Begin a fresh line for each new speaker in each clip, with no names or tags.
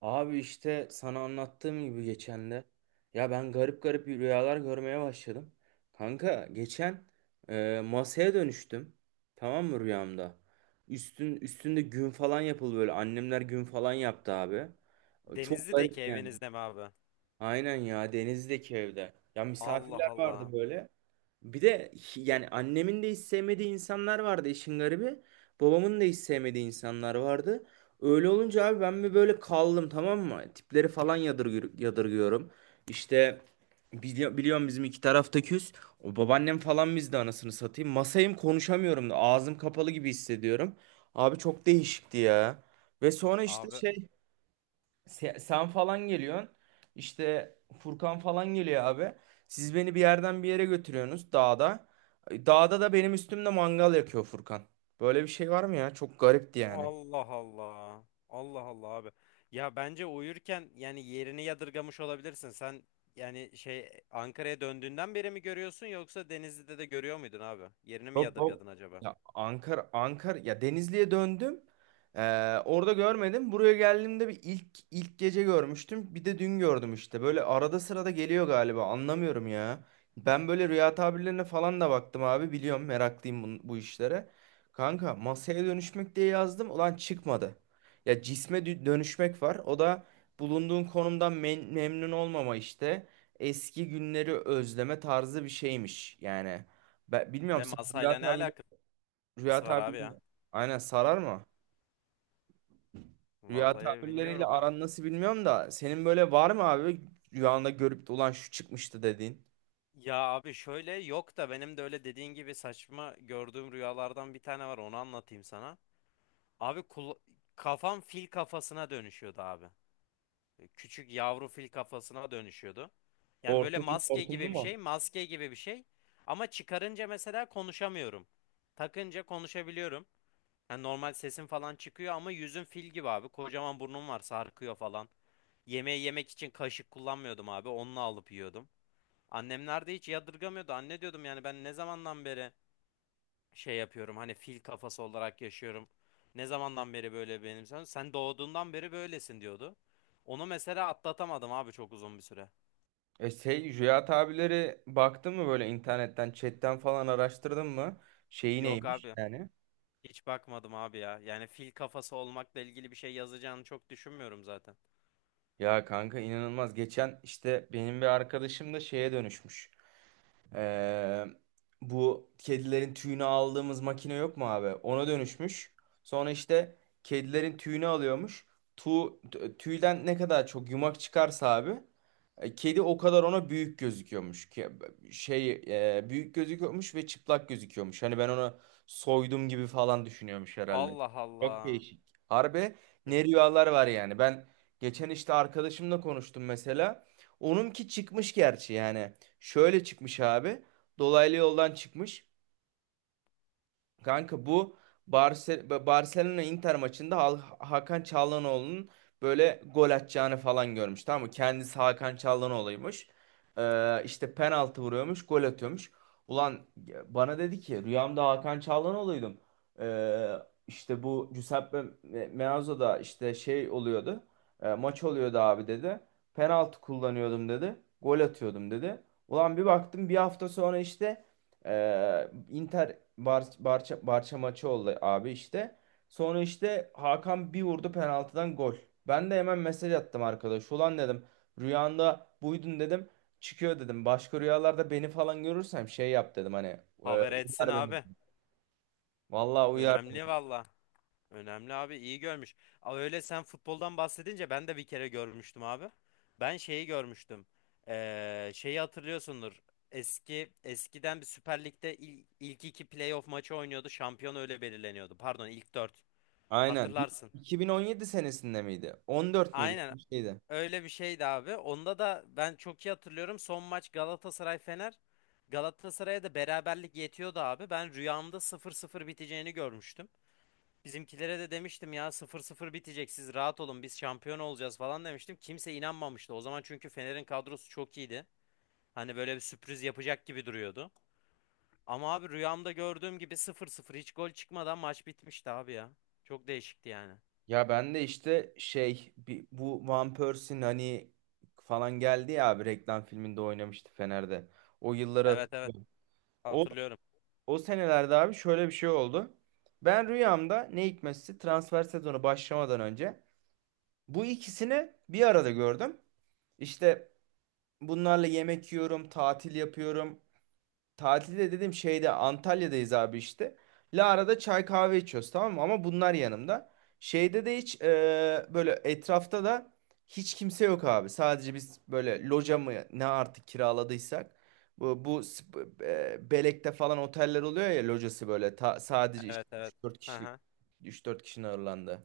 Abi işte sana anlattığım gibi geçen de ya ben garip garip rüyalar görmeye başladım. Kanka geçen, masaya dönüştüm. Tamam mı rüyamda? Üstün üstünde gün falan yapıldı böyle. Annemler gün falan yaptı abi. Çok garip
Denizli'deki
yani.
evinizde mi abi?
Aynen ya, denizdeki evde. Ya
Allah
misafirler vardı
Allah.
böyle. Bir de yani annemin de hiç sevmediği insanlar vardı işin garibi. Babamın da hiç sevmediği insanlar vardı. Öyle olunca abi ben bir böyle kaldım, tamam mı? Tipleri falan yadırgıyorum. İşte biliyorum bizim iki tarafta küs. O babaannem falan bizde, anasını satayım. Masayım, konuşamıyorum da ağzım kapalı gibi hissediyorum. Abi çok değişikti ya. Ve sonra işte
Abi.
şey, sen falan geliyorsun. İşte Furkan falan geliyor abi. Siz beni bir yerden bir yere götürüyorsunuz dağda. Dağda da benim üstümde mangal yakıyor Furkan. Böyle bir şey var mı ya? Çok garipti yani.
Allah Allah. Allah Allah abi. Ya bence uyurken yani yerini yadırgamış olabilirsin. Sen yani şey Ankara'ya döndüğünden beri mi görüyorsun, yoksa Denizli'de de görüyor muydun abi? Yerini mi
Yok, yok.
yadırgadın acaba?
Ya Ankara ya Denizli'ye döndüm. Orada görmedim. Buraya geldiğimde bir ilk, gece görmüştüm. Bir de dün gördüm işte. Böyle arada sırada geliyor galiba. Anlamıyorum ya. Ben böyle rüya tabirlerine falan da baktım abi. Biliyorum, meraklıyım bu işlere. Kanka masaya dönüşmek diye yazdım. Ulan çıkmadı. Ya cisme dönüşmek var. O da bulunduğun konumdan memnun olmama işte. Eski günleri özleme tarzı bir şeymiş. Yani ben bilmiyorum,
De
sen
masayla ne alakası
rüya
var abi ya?
tabirleri aynen sarar mı? Rüya
Vallahi
tabirleriyle
bilmiyorum abi.
aran nasıl bilmiyorum da, senin böyle var mı abi rüyanda görüp de, ulan şu çıkmıştı dediğin?
Ya abi şöyle yok da benim de öyle dediğin gibi saçma gördüğüm rüyalardan bir tane var, onu anlatayım sana. Abi kafam fil kafasına dönüşüyordu abi. Küçük yavru fil kafasına dönüşüyordu. Yani böyle
Hortumlu,
maske
hortumlu
gibi bir
mu?
şey, maske gibi bir şey. Ama çıkarınca mesela konuşamıyorum. Takınca konuşabiliyorum. Yani normal sesim falan çıkıyor ama yüzüm fil gibi abi. Kocaman burnum var, sarkıyor falan. Yemeği yemek için kaşık kullanmıyordum abi. Onunla alıp yiyordum. Annemler de hiç yadırgamıyordu. Anne diyordum, yani ben ne zamandan beri şey yapıyorum, hani fil kafası olarak yaşıyorum. Ne zamandan beri böyle benim sen? Sen doğduğundan beri böylesin diyordu. Onu mesela atlatamadım abi, çok uzun bir süre.
Şey, rüya tabirleri baktın mı böyle, internetten, chatten falan araştırdın mı? Şeyi
Yok
neymiş
abi,
yani?
hiç bakmadım abi ya. Yani fil kafası olmakla ilgili bir şey yazacağını çok düşünmüyorum zaten.
Ya kanka, inanılmaz. Geçen işte benim bir arkadaşım da şeye dönüşmüş. Ee, Bu kedilerin tüyünü aldığımız makine yok mu abi? Ona dönüşmüş. Sonra işte kedilerin tüyünü alıyormuş. Tu, Tüyden ne kadar çok yumak çıkarsa abi, kedi o kadar ona büyük gözüküyormuş. Şey, büyük gözüküyormuş ve çıplak gözüküyormuş. Hani ben ona soydum gibi falan düşünüyormuş herhalde.
Allah
Çok
Allah.
değişik. Harbi, ne rüyalar var yani. Ben geçen işte arkadaşımla konuştum mesela. Onunki çıkmış gerçi yani. Şöyle çıkmış abi. Dolaylı yoldan çıkmış. Kanka bu Barcelona Inter maçında Hakan Çalhanoğlu'nun böyle gol atacağını falan görmüş. Tamam mı? Kendisi Hakan Çalhanoğlu'ymuş. İşte penaltı vuruyormuş, gol atıyormuş. Ulan bana dedi ki, rüyamda Hakan Çalhanoğlu'ydum. Ee, işte bu Giuseppe Meazzo'da işte şey oluyordu. Maç oluyordu abi dedi. Penaltı kullanıyordum dedi. Gol atıyordum dedi. Ulan bir baktım bir hafta sonra işte, Inter Barça maçı oldu abi işte. Sonra işte Hakan bir vurdu penaltıdan, gol. Ben de hemen mesaj attım arkadaş. Ulan dedim, rüyanda buydun dedim. Çıkıyor dedim. Başka rüyalarda beni falan görürsem şey yap dedim hani,
Haber etsin
uyar beni.
abi.
Vallahi uyar.
Önemli valla. Önemli abi, iyi görmüş. Aa, öyle sen futboldan bahsedince ben de bir kere görmüştüm abi. Ben şeyi görmüştüm. Şeyi hatırlıyorsundur. Eskiden bir Süper Lig'de ilk iki playoff maçı oynuyordu. Şampiyon öyle belirleniyordu. Pardon, ilk dört.
Aynen.
Hatırlarsın.
2017 senesinde miydi? 14 müydü?
Aynen
Bir şeydi.
öyle bir şeydi abi. Onda da ben çok iyi hatırlıyorum. Son maç Galatasaray Fener. Galatasaray'a da beraberlik yetiyordu abi. Ben rüyamda 0-0 biteceğini görmüştüm. Bizimkilere de demiştim ya, 0-0 bitecek, siz rahat olun, biz şampiyon olacağız falan demiştim. Kimse inanmamıştı. O zaman çünkü Fener'in kadrosu çok iyiydi. Hani böyle bir sürpriz yapacak gibi duruyordu. Ama abi rüyamda gördüğüm gibi 0-0 hiç gol çıkmadan maç bitmişti abi ya. Çok değişikti yani.
Ya ben de işte şey, bu Van Persie'nin hani falan geldi ya abi, reklam filminde oynamıştı Fener'de. O yılları
Evet, evet,
hatırlıyorum. O,
hatırlıyorum.
o senelerde abi şöyle bir şey oldu. Ben rüyamda ne hikmetse transfer sezonu başlamadan önce bu ikisini bir arada gördüm. İşte bunlarla yemek yiyorum, tatil yapıyorum. Tatilde dedim, şeyde Antalya'dayız abi işte. Lara'da çay kahve içiyoruz, tamam mı? Ama bunlar yanımda. Şeyde de hiç, böyle etrafta da hiç kimse yok abi. Sadece biz, böyle loca mı ne artık kiraladıysak. Belek'te falan oteller oluyor ya, locası böyle sadece işte
Evet, evet.
3-4
Hı
kişilik,
hı.
üç dört kişinin ağırlandığı.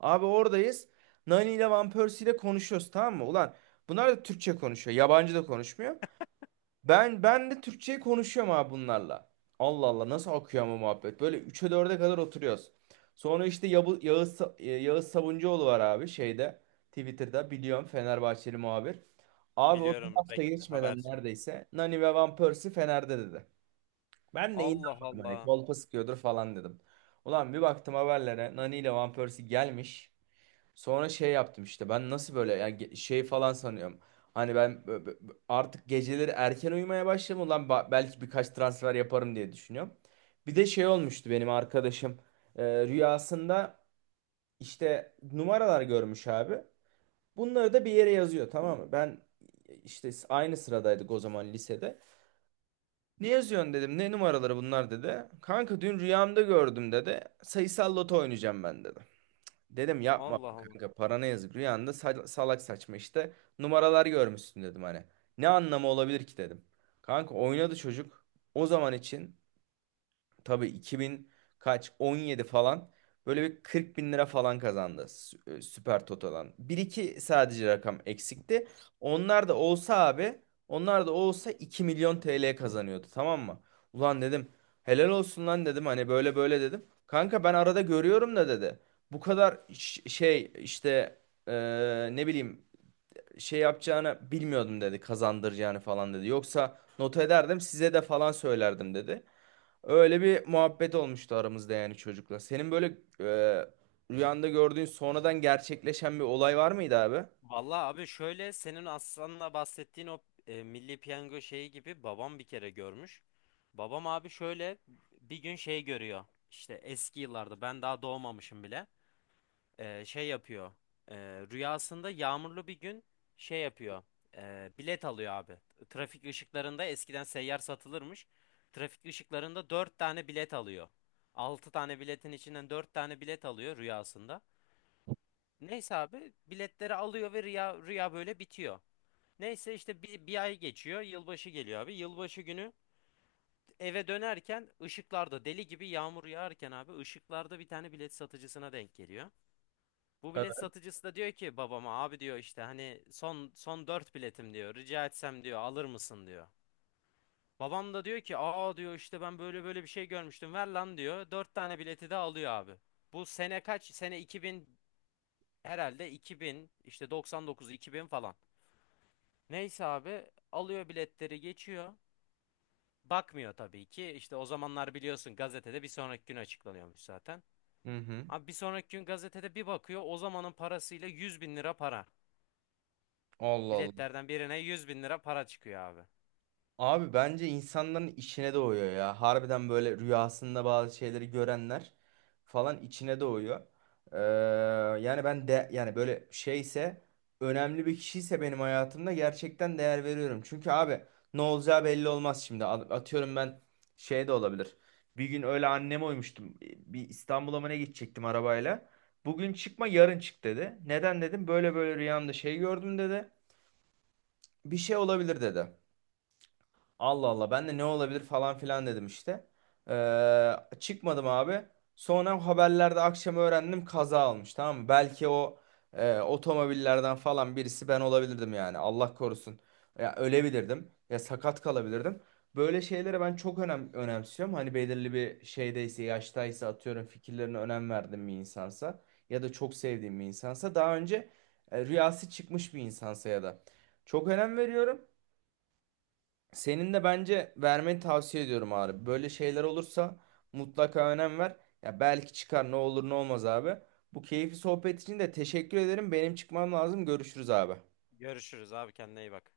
Abi oradayız. Nani ile Van Persie ile konuşuyoruz, tamam mı? Ulan bunlar da Türkçe konuşuyor. Yabancı da konuşmuyor. Ben de Türkçeyi konuşuyorum abi bunlarla. Allah Allah, nasıl akıyor ama muhabbet. Böyle 3'e dörde kadar oturuyoruz. Sonra işte Yağız Sabuncuoğlu var abi, şeyde, Twitter'da, biliyorum Fenerbahçeli muhabir. Abi o bir
Biliyorum,
hafta geçmeden
Haberci.
neredeyse, Nani ve Van Persie Fener'de dedi. Ben de
Allah
inanmadım, hani
Allah.
kolpa sıkıyordur falan dedim. Ulan bir baktım haberlere, Nani ile Van Persie gelmiş. Sonra şey yaptım işte, ben nasıl böyle yani, şey falan sanıyorum. Hani ben artık geceleri erken uyumaya başladım. Ulan belki birkaç transfer yaparım diye düşünüyorum. Bir de şey olmuştu benim arkadaşım. Rüyasında işte numaralar görmüş abi. Bunları da bir yere yazıyor, tamam mı? Ben, işte aynı sıradaydık o zaman lisede. Ne yazıyorsun dedim. Ne numaraları bunlar dedi. Kanka dün rüyamda gördüm dedi. Sayısal Loto oynayacağım ben dedi. Dedim yapma
Allah
bak
Allah.
kanka, parana yazık, rüyanda salak saçma işte numaralar görmüşsün dedim hani. Ne anlamı olabilir ki dedim. Kanka oynadı çocuk, o zaman için tabii, 2000 kaç, 17 falan, böyle bir 40 bin lira falan kazandı Süper Toto'dan. Bir iki sadece rakam eksikti. Onlar da olsa abi, onlar da olsa 2 milyon TL kazanıyordu, tamam mı? Ulan dedim, helal olsun lan dedim, hani böyle böyle dedim. Kanka ben arada görüyorum da dedi. Bu kadar şey işte, e, ne bileyim şey yapacağını bilmiyordum dedi, kazandıracağını falan dedi. Yoksa not ederdim, size de falan söylerdim dedi. Öyle bir muhabbet olmuştu aramızda yani, çocukla. Senin böyle e, rüyanda gördüğün sonradan gerçekleşen bir olay var mıydı abi?
Vallahi abi şöyle, senin Aslan'la bahsettiğin o Milli Piyango şeyi gibi babam bir kere görmüş. Babam abi şöyle bir gün şey görüyor. İşte eski yıllarda, ben daha doğmamışım bile. E, şey yapıyor. E, rüyasında yağmurlu bir gün şey yapıyor. E, bilet alıyor abi. Trafik ışıklarında eskiden seyyar satılırmış. Trafik ışıklarında 4 tane bilet alıyor. 6 tane biletin içinden 4 tane bilet alıyor rüyasında. Neyse abi biletleri alıyor ve rüya böyle bitiyor. Neyse işte bir ay geçiyor. Yılbaşı geliyor abi. Yılbaşı günü eve dönerken ışıklarda deli gibi yağmur yağarken abi ışıklarda bir tane bilet satıcısına denk geliyor. Bu
Evet.
bilet satıcısı da diyor ki babama, abi diyor, işte hani son 4 biletim diyor. Rica etsem diyor, alır mısın diyor. Babam da diyor ki aa diyor, işte ben böyle böyle bir şey görmüştüm, ver lan diyor. Dört tane bileti de alıyor abi. Bu sene kaç? Sene 2000 herhalde, 2000 işte, 99 2000 falan. Neyse abi alıyor biletleri, geçiyor. Bakmıyor tabii ki. İşte o zamanlar biliyorsun, gazetede bir sonraki gün açıklanıyormuş zaten.
Hı hı.
Abi bir sonraki gün gazetede bir bakıyor, o zamanın parasıyla 100.000 lira para.
Allah Allah.
Biletlerden birine 100.000 lira para çıkıyor abi.
Abi bence insanların içine doğuyor ya. Harbiden böyle rüyasında bazı şeyleri görenler falan, içine doğuyor. Ee, Yani ben de yani böyle şeyse, önemli bir kişiyse benim hayatımda, gerçekten değer veriyorum. Çünkü abi, ne olacağı belli olmaz şimdi. Atıyorum, ben şey de olabilir. Bir gün öyle anneme uymuştum. Bir İstanbul'a mı ne gidecektim arabayla. Bugün çıkma, yarın çık dedi. Neden dedim, böyle böyle rüyamda şey gördüm dedi. Bir şey olabilir dedi. Allah Allah, ben de ne olabilir falan filan dedim işte. Ee, Çıkmadım abi. Sonra haberlerde akşam öğrendim, kaza almış, tamam mı? Belki o otomobillerden falan birisi ben olabilirdim yani, Allah korusun. Ya ölebilirdim, ya sakat kalabilirdim. Böyle şeylere ben çok önemsiyorum. Hani belirli bir şeydeyse, yaştaysa, atıyorum fikirlerine önem verdiğim bir insansa, ya da çok sevdiğim bir insansa, daha önce rüyası çıkmış bir insansa, ya da çok önem veriyorum. Senin de bence vermeni tavsiye ediyorum abi. Böyle şeyler olursa mutlaka önem ver. Ya belki çıkar, ne olur ne olmaz abi. Bu keyifli sohbet için de teşekkür ederim. Benim çıkmam lazım. Görüşürüz abi.
Görüşürüz abi, kendine iyi bak.